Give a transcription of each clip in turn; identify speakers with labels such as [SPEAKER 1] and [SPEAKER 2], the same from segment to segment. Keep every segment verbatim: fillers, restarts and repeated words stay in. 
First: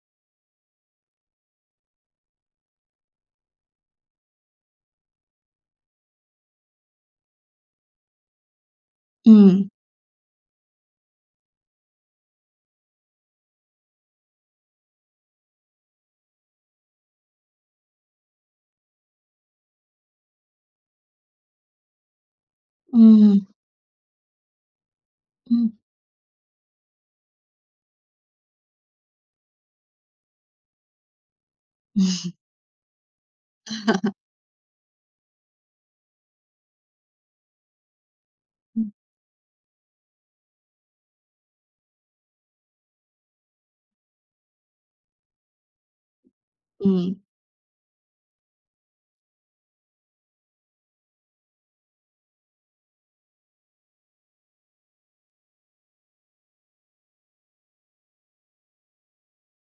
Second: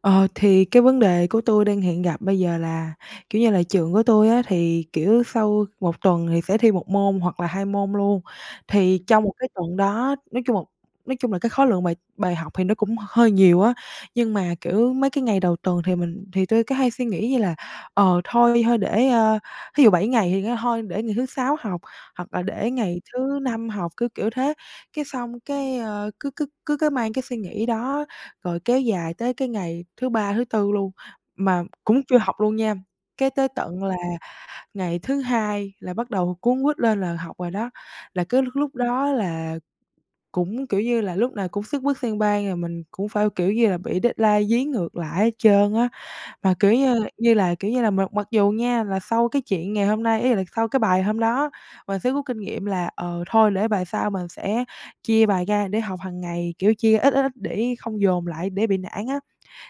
[SPEAKER 1] Ờ, thì cái vấn đề của tui đang hiện gặp bây giờ là, kiểu như là, trường của tui á, thì, kiểu, sau một tuần thì sẽ thi một môn hoặc là hai môn luôn. Thì trong một cái
[SPEAKER 2] Ừm.
[SPEAKER 1] tuần đó, nói chung một nói chung là cái khối lượng bài bài học thì nó cũng hơi nhiều á. Nhưng mà, kiểu, mấy cái ngày đầu tuần thì mình thì tui cứ hay suy nghĩ như là, ờ, thôi thôi để, à, thí dụ bảy ngày thì kêu thôi để ngày thứ Sáu học, hoặc là để ngày thứ
[SPEAKER 2] Ừm.
[SPEAKER 1] Năm học. Cứ kiểu thế. Cái xong
[SPEAKER 2] Ừm.
[SPEAKER 1] cái, à, cứ cứ cứ cứ mang cái suy nghĩ đó, rồi kéo dài tới cái ngày thứ Ba, thứ Tư luôn mà cũng chưa
[SPEAKER 2] Ừm.
[SPEAKER 1] học luôn nha. Cái tới tận là ngày thứ Hai là bắt đầu cuống quýt lên là học rồi đó. Là cứ lúc lúc
[SPEAKER 2] Ừm.
[SPEAKER 1] đó là cũng, kiểu như là, lúc nào cũng xất bất xang bang, rồi mình cũng phải, kiểu như là, bị deadline dí ngược lại hết trơn á. Mà kiểu như
[SPEAKER 2] Ừm.
[SPEAKER 1] như là kiểu như là mặc mặc dù nha, là sau cái chuyện ngày hôm nay ý là sau cái bài hôm đó, mình sẽ rút kinh nghiệm là, ờ, thôi để bài sau mình sẽ chia bài ra để học hàng ngày. Kiểu chia ít, ít, ít để không dồn lại để bị nản á.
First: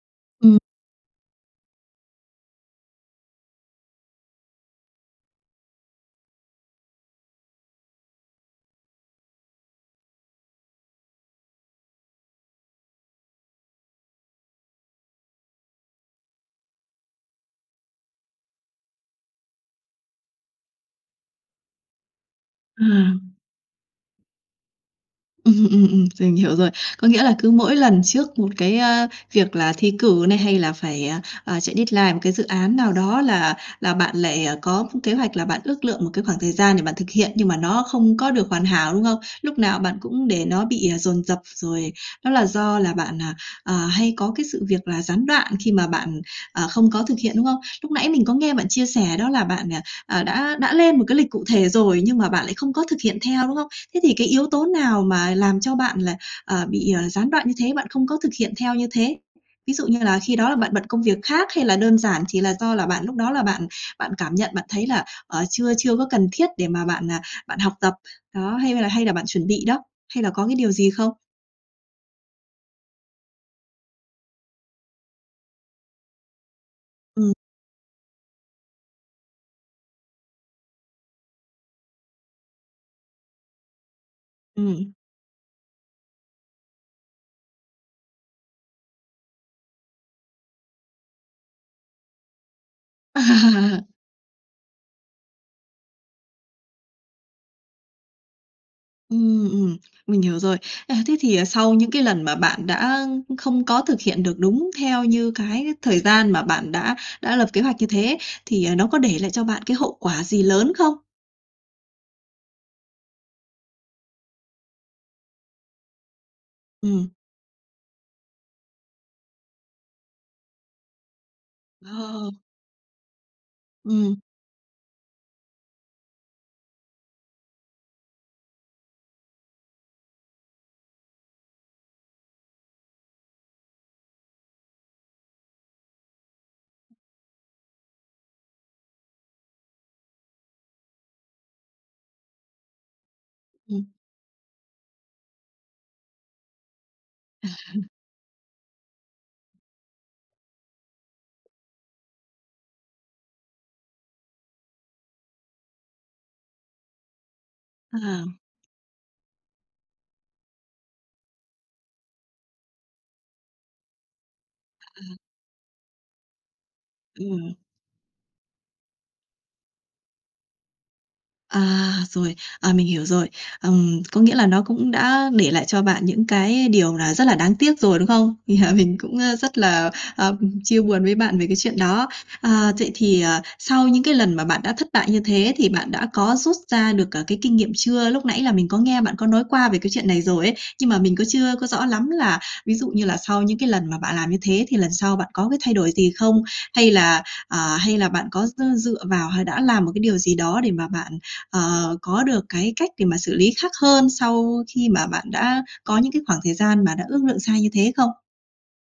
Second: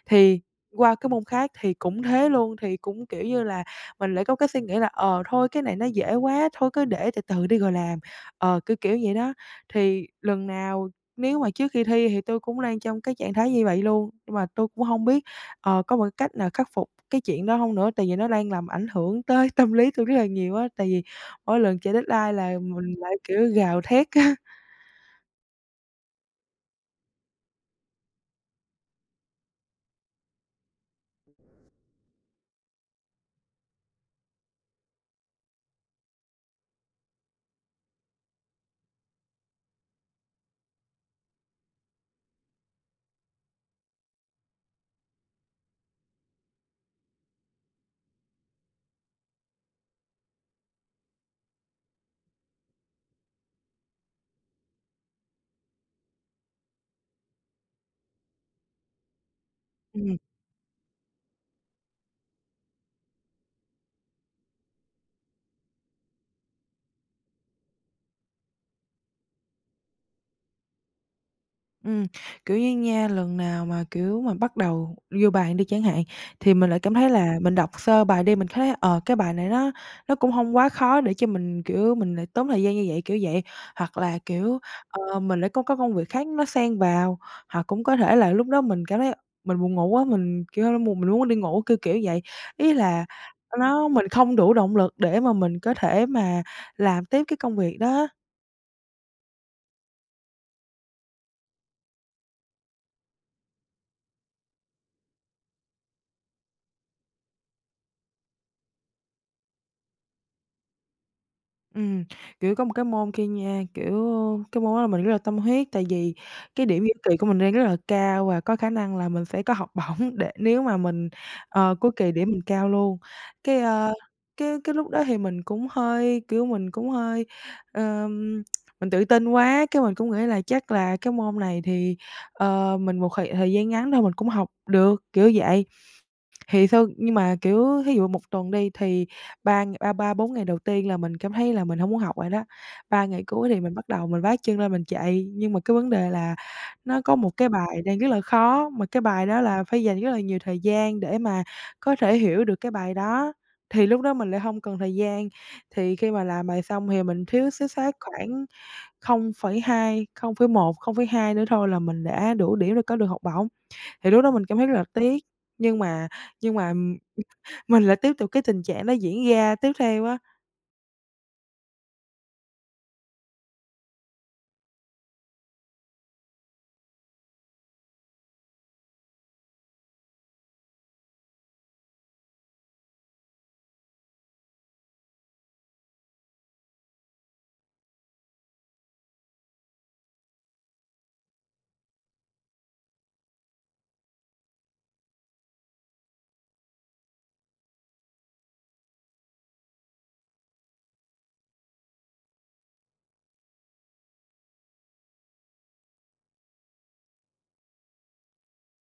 [SPEAKER 1] Thì
[SPEAKER 2] Ừm.
[SPEAKER 1] qua cái môn khác thì cũng thế luôn. Thì cũng, kiểu như là, mình lại có cái suy nghĩ là, ờ, thôi cái này nó dễ quá, thôi cứ để từ từ đi rồi làm. Ờ, kiểu kiểu vậy đó. Thì lần nào, nếu mà trước khi thi thì tui cũng đang trong cái trạng thái như vậy luôn. Nhưng mà tui cũng hông biết, ờ, có một cách nào khắc phục cái chuyện đó hông nữa. Tại vì nó đang làm ảnh hưởng tới tâm lý tui rất là nhiều á. Tại vì mỗi lần chạy deadline là mình lại,
[SPEAKER 2] À!
[SPEAKER 1] kiểu, gào thét á.
[SPEAKER 2] Ừm, ừm, ừm. Mình hiểu rồi. Có nghĩa là cứ mỗi lần trước một cái, a, việc là thi cử này, hay là phải, à, à, chạy deadline một cái dự án nào đó, là là bạn lại có kế hoạch là bạn ước lượng một cái khoảng thời gian để bạn thực hiện, nhưng mà nó không có được hoàn hảo, đúng không? Lúc nào bạn cũng để nó bị dồn dập. Rồi đó là do là bạn, à, à, hay có cái sự việc là gián đoạn khi mà bạn, à, không có thực hiện, đúng không? Lúc nãy mình có nghe bạn chia sẻ đó là bạn, à, à, đã đã lên một cái lịch cụ thể rồi, nhưng mà bạn lại không có thực hiện theo, đúng không? Thế thì cái yếu tố nào mà làm cho bạn là, à, bị gián đoạn như thế, bạn không có thực hiện theo như thế? Ví dụ như
[SPEAKER 1] Ừm.
[SPEAKER 2] là khi đó là bạn bận công việc khác, hay là đơn giản chỉ là do là bạn lúc đó là bạn bạn cảm nhận bạn thấy là, ờ, chưa chưa có cần thiết để mà bạn, à, bạn học tập? Đó. Hay là hay là bạn chuẩn bị đó? Hay là có cái điều gì không?
[SPEAKER 1] Ừm, kiểu như nha, lần nào mà, kiểu, mà bắt đầu vô bàn đi chẳng hạn, thì mình lại cảm thấy
[SPEAKER 2] Ừm.
[SPEAKER 1] là mình đọc sơ bài đi. Mình thấy, ờ, cái bài này nó nó cũng hông quá khó để cho mình, kiểu, mình lại tốn thời gian như vậy, kiểu vậy. Hoặc là, kiểu,
[SPEAKER 2] Ừm.
[SPEAKER 1] ờ, mình lại có cái công việc khác nó xen vào. Hoặc cũng có thể là lúc đó mình cảm thấy mình buồn ngủ quá, kiểu, mùng mình luôn muốn đi ngủ, kiểu kiểu vậy. Ý là ờ, đó, mình không đủ động lực để mà mình có thể mà làm tiếp cái công việc đó á.
[SPEAKER 2] Ừm, ừm. Mình hiểu rồi. À, thế thì sau những cái lần mà bạn đã không có thực hiện được đúng theo như cái thời gian mà bạn đã đã lập kế hoạch như thế ấy, thì nó có để lại cho bạn cái hậu quả gì lớn không?
[SPEAKER 1] Ừm, kiểu, có một cái môn kia nha, kiểu, cái môn đó mình rất là tâm huyết. Tại vì cái điểm giữa
[SPEAKER 2] Ừm.
[SPEAKER 1] kỳ của mình đang rất là cao và có khả năng là mình sẽ có học bổng, để nếu mà mình, à, cuối kỳ
[SPEAKER 2] Ờ.
[SPEAKER 1] điểm mình cao luôn. Cái, à,
[SPEAKER 2] Ừm.
[SPEAKER 1] cái cái lúc đó thì mình cũng hơi, kiểu, mình cũng hơi, ờ, mình tự tin quá. Cái mình cũng nghĩ là chắc là cái môn này thì, ờ, mình một thời thời gian ngắn thôi mình cũng học được, kiểu vậy. Thì sau nhưng mà, kiểu, thí dụ một tuần đi, thì ba ba ba bốn ngày đầu tiên là mình cảm thấy là mình hông muốn học rồi đó. ba ngày cuối thì mình bắt
[SPEAKER 2] Ừm.
[SPEAKER 1] đầu mình vác chân lên mình chạy. Nhưng mà cái vấn đề là nó có một cái bài đang rất là khó, mà cái bài đó là phải dành rất là nhiều thời gian để mà có thể hiểu được cái bài đó. Thì lúc đó mình lại hông còn thời gian. Thì khi mà làm bài xong thì mình thiếu suýt soát
[SPEAKER 2] À!
[SPEAKER 1] khoảng không phẩy hai không phẩy một, không phẩy hai nữa thôi là mình đã đủ điểm để có được học bổng. Thì lúc đó mình cảm thấy rất là
[SPEAKER 2] À, à!
[SPEAKER 1] tiếc, nhưng mà nhưng mà, ừm, ừm,
[SPEAKER 2] Ừm.
[SPEAKER 1] mình lại tiếp tục cái tình trạng đó diễn ra tiếp theo á.
[SPEAKER 2] À, rồi! À, mình hiểu rồi. Ừm, có nghĩa là nó cũng đã để lại cho bạn những cái điều là rất là đáng tiếc rồi, đúng không? Yeah, mình cũng, à, rất là, à, chia buồn với bạn về cái chuyện đó. À, vậy thì, à, sau những cái lần mà bạn đã thất bại như thế, thì bạn đã có rút ra được, à, cái kinh nghiệm chưa? Lúc nãy là mình có nghe bạn có nói qua về cái chuyện này rồi ấy. Nhưng mà mình cứ chưa có rõ lắm là, ví dụ như là sau những cái lần mà bạn làm như thế thì lần sau bạn có cái thay đổi gì không? Hay là à, hay là bạn có, ờ, dựa vào, hay đã làm một cái điều gì đó để mà bạn, ờ, có được cái cách để mà xử lý khác hơn sau khi mà bạn đã có những cái khoảng thời gian mà đã ước lượng sai như thế không?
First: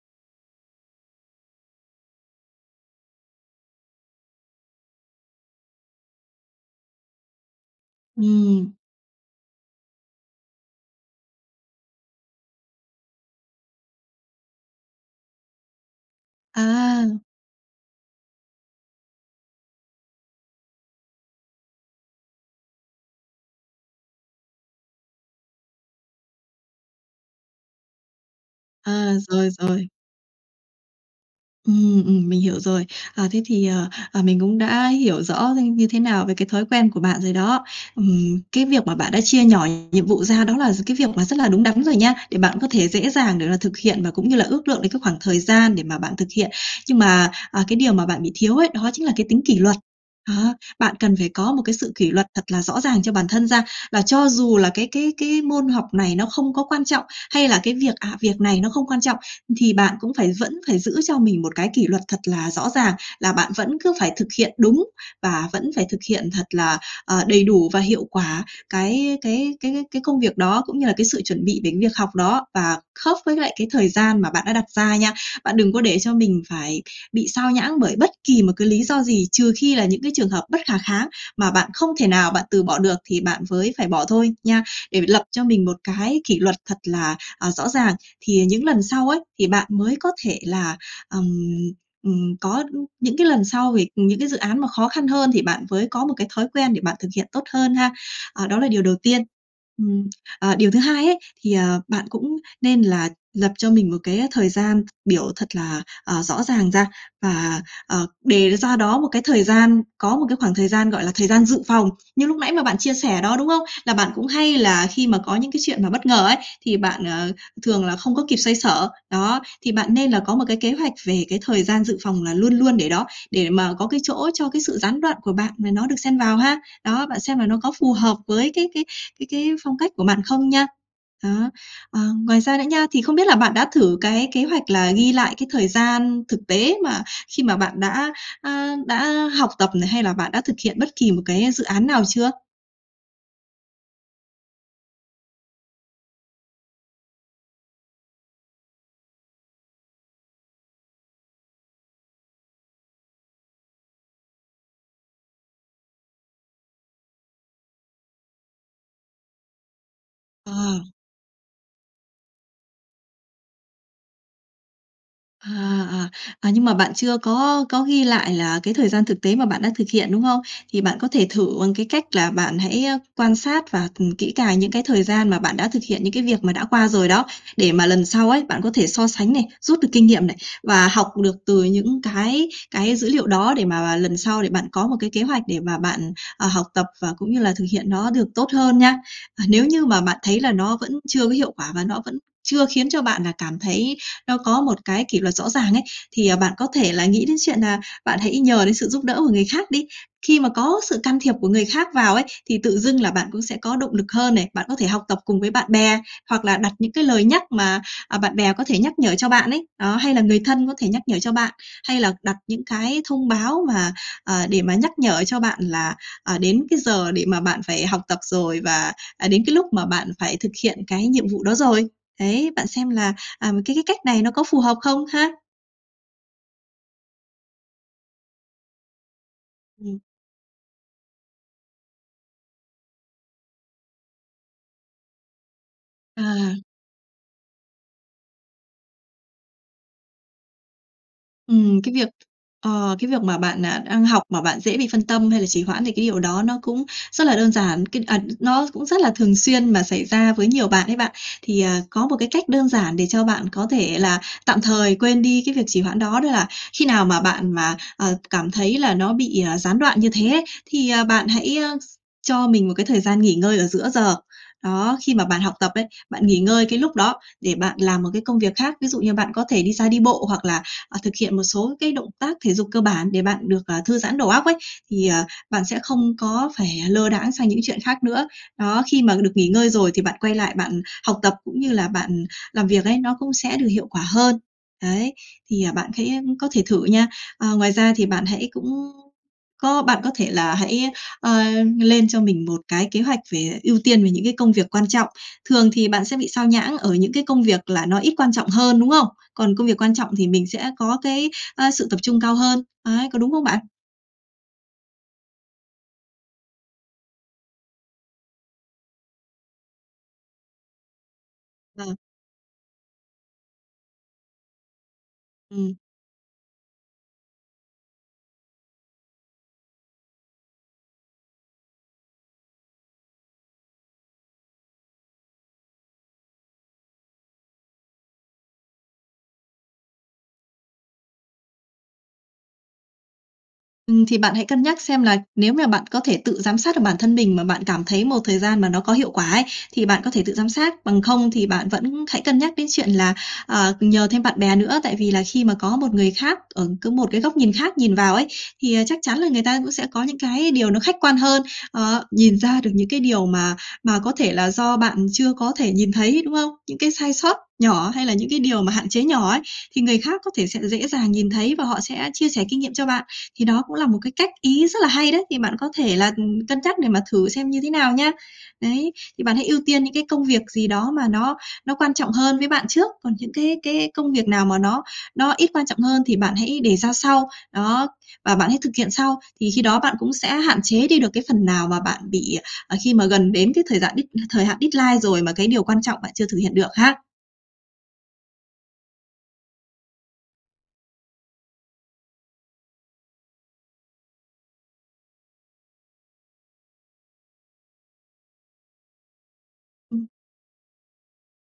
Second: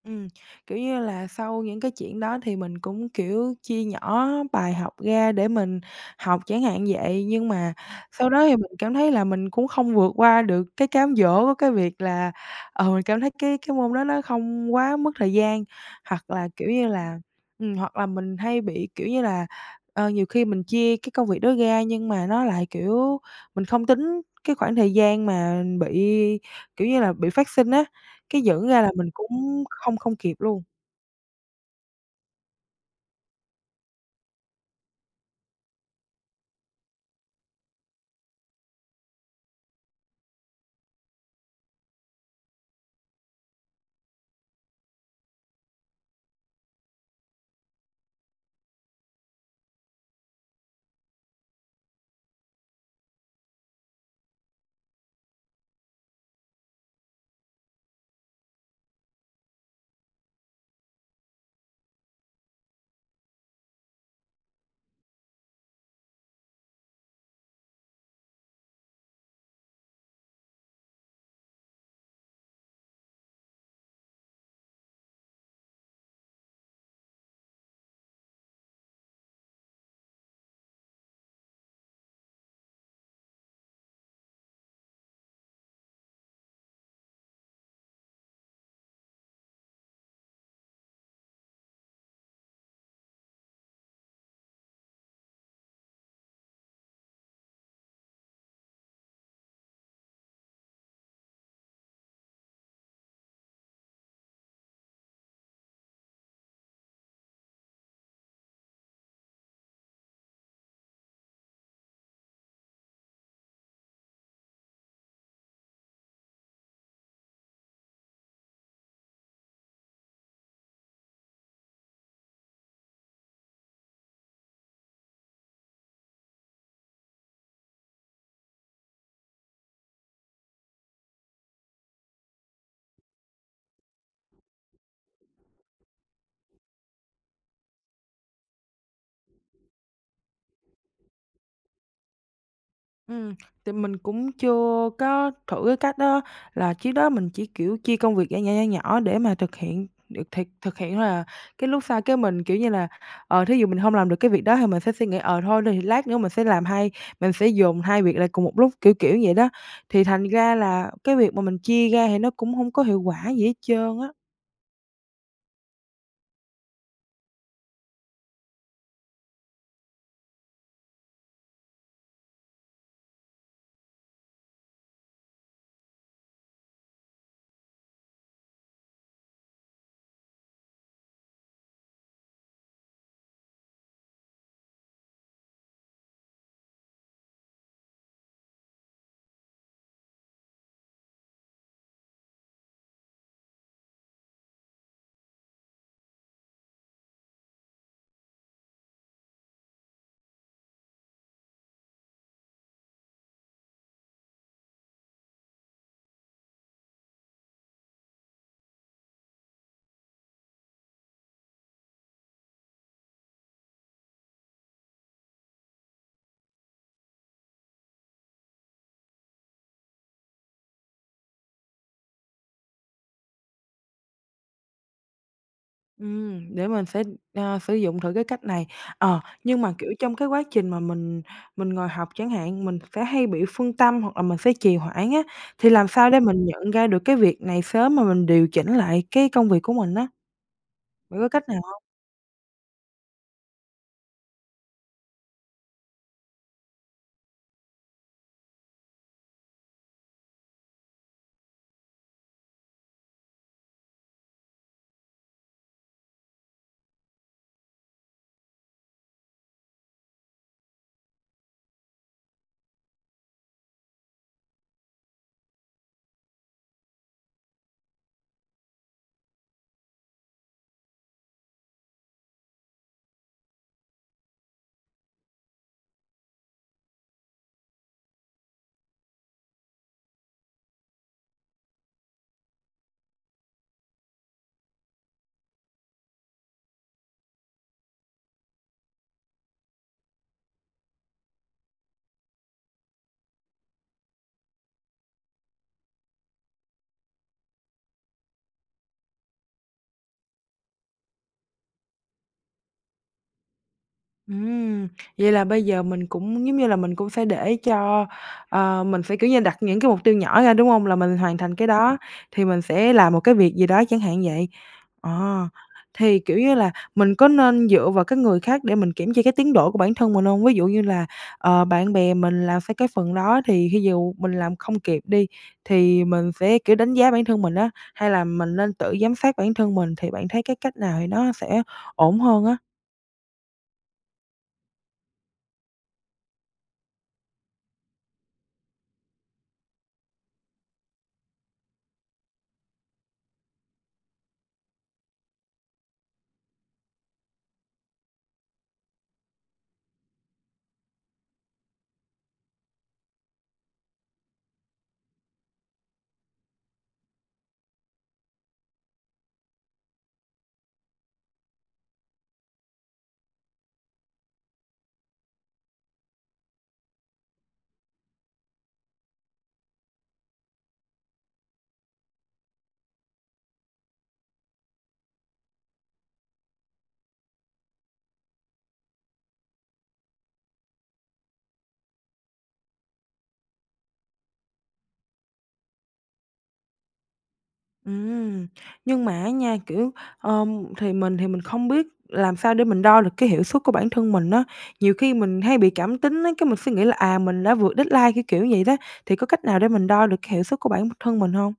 [SPEAKER 1] Ừm, kiểu như là sau những cái chuyện đó thì mình cũng, kiểu, chia nhỏ bài học ra để mình học, chẳng hạn vậy. Nhưng mà sau đó thì mình
[SPEAKER 2] Ừm.
[SPEAKER 1] cảm thấy là mình cũng không vượt qua được cái cám dỗ cái việc là, ờ, mình cảm thấy cái cái môn đó nó không quá mất thời gian. Hoặc là kiểu như là
[SPEAKER 2] À!
[SPEAKER 1] ừm, hoặc là mình hay bị, kiểu như là, ờ, nhiều khi mình chia cái công việc đó ra, nhưng mà nó lại, kiểu, mình không tính cái khoảng thời gian mà bị, kiểu như là, bị phát sinh á. Cái dẫn ra là mình
[SPEAKER 2] À, rồi,
[SPEAKER 1] cũng
[SPEAKER 2] rồi.
[SPEAKER 1] không không kịp luôn.
[SPEAKER 2] Ừm, ừm, mình hiểu rồi. À, thế thì, à, à, mình cũng đã hiểu rõ hơn như thế nào về cái thói quen của bạn rồi đó. Ừm, cái việc mà bạn đã chia nhỏ nhiệm vụ ra đó là gi cái việc mà rất là đúng đắn rồi nha. Để bạn có thể dễ dàng để là thực hiện và cũng như là ước lượng được các khoảng thời gian để mà bạn thực hiện. Nhưng mà, à, cái điều mà bạn bị thiếu ấy, đó chính là cái tính kỷ luật. Đó, bạn cần phải có một cái sự kỷ luật thật là rõ ràng cho bản thân ra. Và cho dù là cái cái cái môn học này nó không có quan trọng hay là cái việc ạ, việc này nó không quan trọng, thì bạn cũng phải vẫn phải giữ cho mình một cái kỷ luật thật là rõ ràng. Là bạn vẫn cứ phải thực hiện đúng và vẫn phải thực hiện thật là, à, đầy đủ và hiệu quả cái cái cái cái công việc đó, cũng như là cái sự chuẩn bị đến việc học đó và khớp với lại cái thời gian mà bạn đã đặt ra nha. Bạn đừng có để cho mình phải bị sao nhãng bởi bất kỳ một cái lý do gì. Trừ khi là những cái trường hợp bất khả kháng mà bạn không thể nào bạn từ bỏ được, thì bạn mới phải bỏ thôi, nha. Để phải lập cho mình một cái kỷ luật thật là, à, rõ ràng, thì những lần sau ấy, thì bạn mới có thể là ừm, ừm, có những cái sau vì những cái dự án mà khó khăn hơn thì bạn mới có một cái thói quen để bạn thực hiện tốt hơn ha. À, đó là điều đầu tiên. Ừm, à, điều thứ hai ấy, thì, à, bạn cũng nên là lập cho mình một cái thời gian biểu thật là, à, rõ ràng ra và, à, đề ra đó một cái thời gian có một cái khoảng thời gian, gọi là, thời gian dự phòng. Như lúc nãy mà bạn chia sẻ đó, đúng không? Là bạn cũng hay là khi mà có những cái chuyện mà bất ngờ ấy, thì bạn, ờ, thường là không có kịp xoay xở. Đó, thì bạn nên là có một cái kế hoạch về cái thời gian dự phòng là luôn luôn để đó, để mà có cái chỗ cho cái sự gián đoạn của bạn mà nó được xen vào ha. Đó, bạn xem là nó có phù hợp với cái cái cái cái phong cách của bạn không nha. Đó, ờ, ngoài ra nữa nha, thì không biết là bạn đã thử cái kế hoạch là ghi lại cái thời gian thực tế mà khi mà bạn đã, a, đã học tập này, hay là bạn đã thực hiện bất kỳ một cái dự án nào chưa?
[SPEAKER 1] Ừm. Tại mình cũng chưa có thử cái cách đó. Là trước đó mình chỉ, kiểu, chia công việc nhỏ, nhỏ, nhỏ, nhỏ để mà thực hiện. Được thiệt thực hiện thôi à, cái lúc sau cái mình, kiểu như là, ờ, thí dụ mình hông làm được cái việc đó thì mình sẽ suy nghĩ: ờ, thôi thì lát nữa mình sẽ làm hai mình sẽ dồn hai việc lại cùng một lúc, kiểu, kiểu vậy đó. Thì thành ra
[SPEAKER 2] À.
[SPEAKER 1] là, cái việc mà mình chia ra thì nó cũng hông có hiệu quả gì hết trơn á.
[SPEAKER 2] À, à! À, nhưng mà bạn chưa có có ghi lại là cái thời gian thực tế mà bạn đã thực hiện, đúng không? Thì bạn có thể thử bằng cái cách là bạn hãy, à, quan sát và, ừm, kỹ càng những cái thời gian mà bạn đã thực hiện những cái việc mà đã qua rồi đó. Để mà lần sau ấy, bạn có thể so sánh này, rút được kinh nghiệm này và học được từ những cái cái dữ liệu đó. Để mà mà lần sau để bạn có một cái kế hoạch để mà bạn, à, học tập và cũng như là thực hiện nó được tốt hơn nha. Và nếu như mà bạn thấy là nó vẫn chưa có hiệu quả và nó vẫn chưa khiến cho bạn là cảm thấy nó có một cái kỷ luật rõ ràng ấy, thì, à, bạn có thể là nghĩ đến chuyện là bạn hãy nhờ đến sự giúp đỡ của người khác đi. Khi mà có sự can thiệp của người khác vào ấy, thì tự dưng là bạn cũng sẽ có động lực hơn này. Bạn có thể học tập cùng với bạn bè hoặc là đặt những cái lời nhắc mà, à, bạn bè có thể nhắc nhở cho bạn ấy. Đó. Hay là người thân có thể nhắc nhở cho bạn hay là đặt những cái thông báo mà, à, để mà nhắc nhở cho bạn là, à, đến cái giờ để mà bạn phải học tập rồi và, à, đến cái lúc mà bạn phải thực hiện cái nhiệm vụ đó rồi. Đấy, bạn xem là, à, m cái cái cách này nó có phù hợp không ha?
[SPEAKER 1] Ừm, để mình sẽ, à, sử dụng thử cái cách này. Ờ, nhưng mà, kiểu,
[SPEAKER 2] Ừm.
[SPEAKER 1] trong cái quá trình mà mình mình ngồi học chẳng hạn, mình sẽ hay bị phân tâm hoặc là mình sẽ trì hoãn á. Thì làm sao để mình
[SPEAKER 2] À!
[SPEAKER 1] nhận ra được cái việc này sớm mà mình điều chỉnh lại cái công việc của mình á? Bạn có cách nào hông?
[SPEAKER 2] Ừm, cái việc ờ, cái việc mà bạn, à, đang học mà bạn dễ bị phân tâm hay là trì hoãn, thì cái điều đó nó cũng rất là đơn giản. Cái à, nó cũng rất là thường xuyên mà xảy ra với nhiều bạn ấy bạn. Thì, à, có một cách đơn giản để cho bạn có thể là tạm thời quên đi cái việc trì hoãn. Đó là khi nào mà bạn mà, à, cảm thấy là nó bị gián đoạn như thế ấy, thì bạn hãy s cho mình một cái thời gian nghỉ ngơi ở giữa giờ. Đó, khi mà bạn học tập ấy, bạn nghỉ ngơi cái lúc đó để bạn làm một cái công việc khác. Ví dụ như bạn có thể đi ra đi bộ hoặc là, à, thực hiện một số cái động tác thể dục cơ bản để bạn được, ờ, thư giãn đầu óc ấy. Thì, à, bạn sẽ không có phải lơ đãng sang những chuyện khác nữa. Đó, khi mà được nghỉ ngơi rồi thì bạn quay lại bạn học tập cũng như là bạn làm việc ấy, nó cũng sẽ được hiệu quả hơn. Đấy, thì bạn khẽ có thể thử nha. À, ngoài ra, thì bạn hãy cũng có bạn có thể là hãy, à, lên cho mình một cái kế hoạch về ưu tiên về những cái công việc quan trọng. Thường thì bạn sẽ bị sao nhãng ở những cái công việc là nó ít quan trọng hơn, đúng không? Còn công việc quan trọng thì mình sẽ có cái, à, sự tập trung cao hơn. Đấy, có đúng không bạn?
[SPEAKER 1] Ừm, vậy là bây giờ mình cũng giống như là mình cũng sẽ để cho à, mình sẽ, kiểu như, đặt những cái mục tiêu nhỏ ra, đúng hông? Là mình hoàn thành cái
[SPEAKER 2] Ờ.
[SPEAKER 1] đó thì mình sẽ làm một cái việc gì đó, chẳng hạn vậy. Ờ,
[SPEAKER 2] Ừm.
[SPEAKER 1] thì, kiểu như là, mình có nên dựa vào cái người khác để mình kiểm tra cái tiến độ của bản thân mình hông? Ví dụ như là, ờ, bạn bè mình là phải cái phần đó thì thí dụ mình làm không kịp đi, thì mình phải, kiểu, đánh giá bản thân mình á? Hay là mình nên tự giám sát bản thân mình? Thì bạn thấy cái cách nào thì nó sẽ ổn hơn á?
[SPEAKER 2] Ừm, thì bạn hãy cân nhắc xem là nếu mà bạn có thể tự giám sát được bản thân mình mà bạn cảm thấy một thời gian mà nó có hiệu quả ấy, thì bạn có thể tự giám sát. Bằng không thì bạn vẫn hãy cân nhắc đến chuyện là, à, nhờ thêm bạn bè nữa. Tại vì là khi mà có một người khác ở có một cái góc nhìn khác nhìn vào ấy, thì chắc chắn là người ta cũng sẽ có những cái điều nó khách quan hơn, ờ, nhìn ra được những cái điều mà mà có thể là do bạn chưa có thể nhìn thấy, đúng không? Những cái sai sót nhỏ hay là những cái điều mà hạn chế nhỏ ấy, thì người khác có thể sẽ dễ dàng nhìn thấy và họ sẽ chia sẻ kinh nghiệm cho bạn. Thì đó cũng là một cách ý rất là hay đấy. Thì bạn có thể là, ừm, cân nhắc để mà thử xem như thế nào nha. Đấy, thì bạn hãy ưu tiên những cái công việc gì đó mà nó nó quan trọng hơn với bạn trước. Còn những cái cái công việc nào mà nó nó ít quan trọng hơn, thì bạn hãy để ra sau. Đó. Và bạn hãy thực hiện sau. Thì khi đó bạn cũng sẽ hạn chế đi được cái phần nào mà bạn bị, à, à, khi mà gần đến cái thời giạn thời hạn deadline rồi mà cái điều quan trọng bạn chưa thực hiện được ha.
[SPEAKER 1] Ừm. Nhưng mà á nha, kiểu, ờ, thì mình thì mình không biết làm sao để mình đo được cái hiệu suất của bản thân mình á. Nhiều khi mình hay bị cảm tính á, cái mình sẽ nghĩ là: à, mình đã vượt deadline, kiểu, kiểu vậy đó. Thì có cách nào để mình
[SPEAKER 2] Ừm.
[SPEAKER 1] đo được hiệu suất của bản b thân mình hông?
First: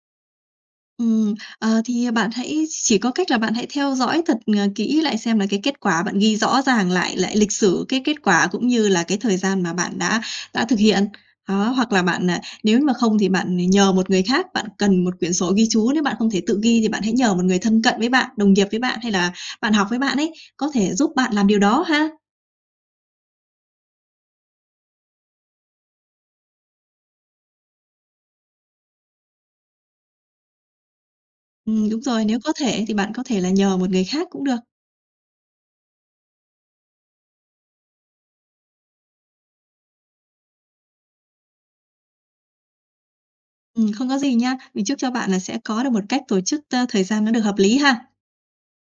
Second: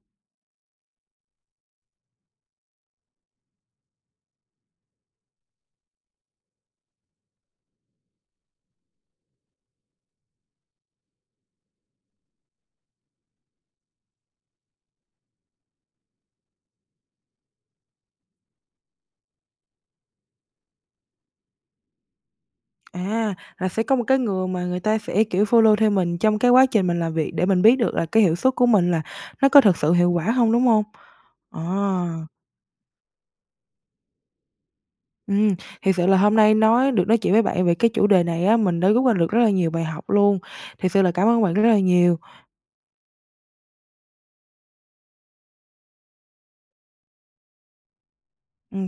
[SPEAKER 2] Ừm. Ờ, thì bạn hãy chỉ có cách là bạn hãy theo dõi thật, à, kỹ lại xem là cái kết quả bạn ghi rõ ràng lại lại lịch sử, cái kết quả cũng như là cái thời gian mà bạn đã đã thực hiện. Đó, hoặc là bạn à, nếu mà không thì bạn nhờ một người khác. Bạn cần một quyển sổ ghi chú. Nếu bạn không thể tự ghi thì bạn hãy nhờ một người thân cận với bạn, đồng nghiệp với bạn, hay là bạn học với bạn ấy, có thể giúp bạn làm điều đó ha.
[SPEAKER 1] À, là sẽ có một cái người mà người ta sẽ, kiểu, follow theo mình trong cái quá trình mình làm việc để mình biết được là cái hiệu suất của mình là nó có thực sự hiệu quả hông, đúng hông? À!
[SPEAKER 2] Ừm, đúng rồi! Nếu có thể thì bạn có thể là nhờ một người khác cũng được.
[SPEAKER 1] Ừm, thiệt sự là hôm nay nói được nói chuyện với bạn về cái chủ đề này á, mình đã rút ra được rất là nhiều bài học luôn. Thiệt sự là cảm ơn bạn rất là nhiều.
[SPEAKER 2] Ừm, không có gì nha. Mình chúc cho bạn là sẽ có được một cách tổ chức, a, thời gian nó được hợp lý ha!
[SPEAKER 1] Ừm, cám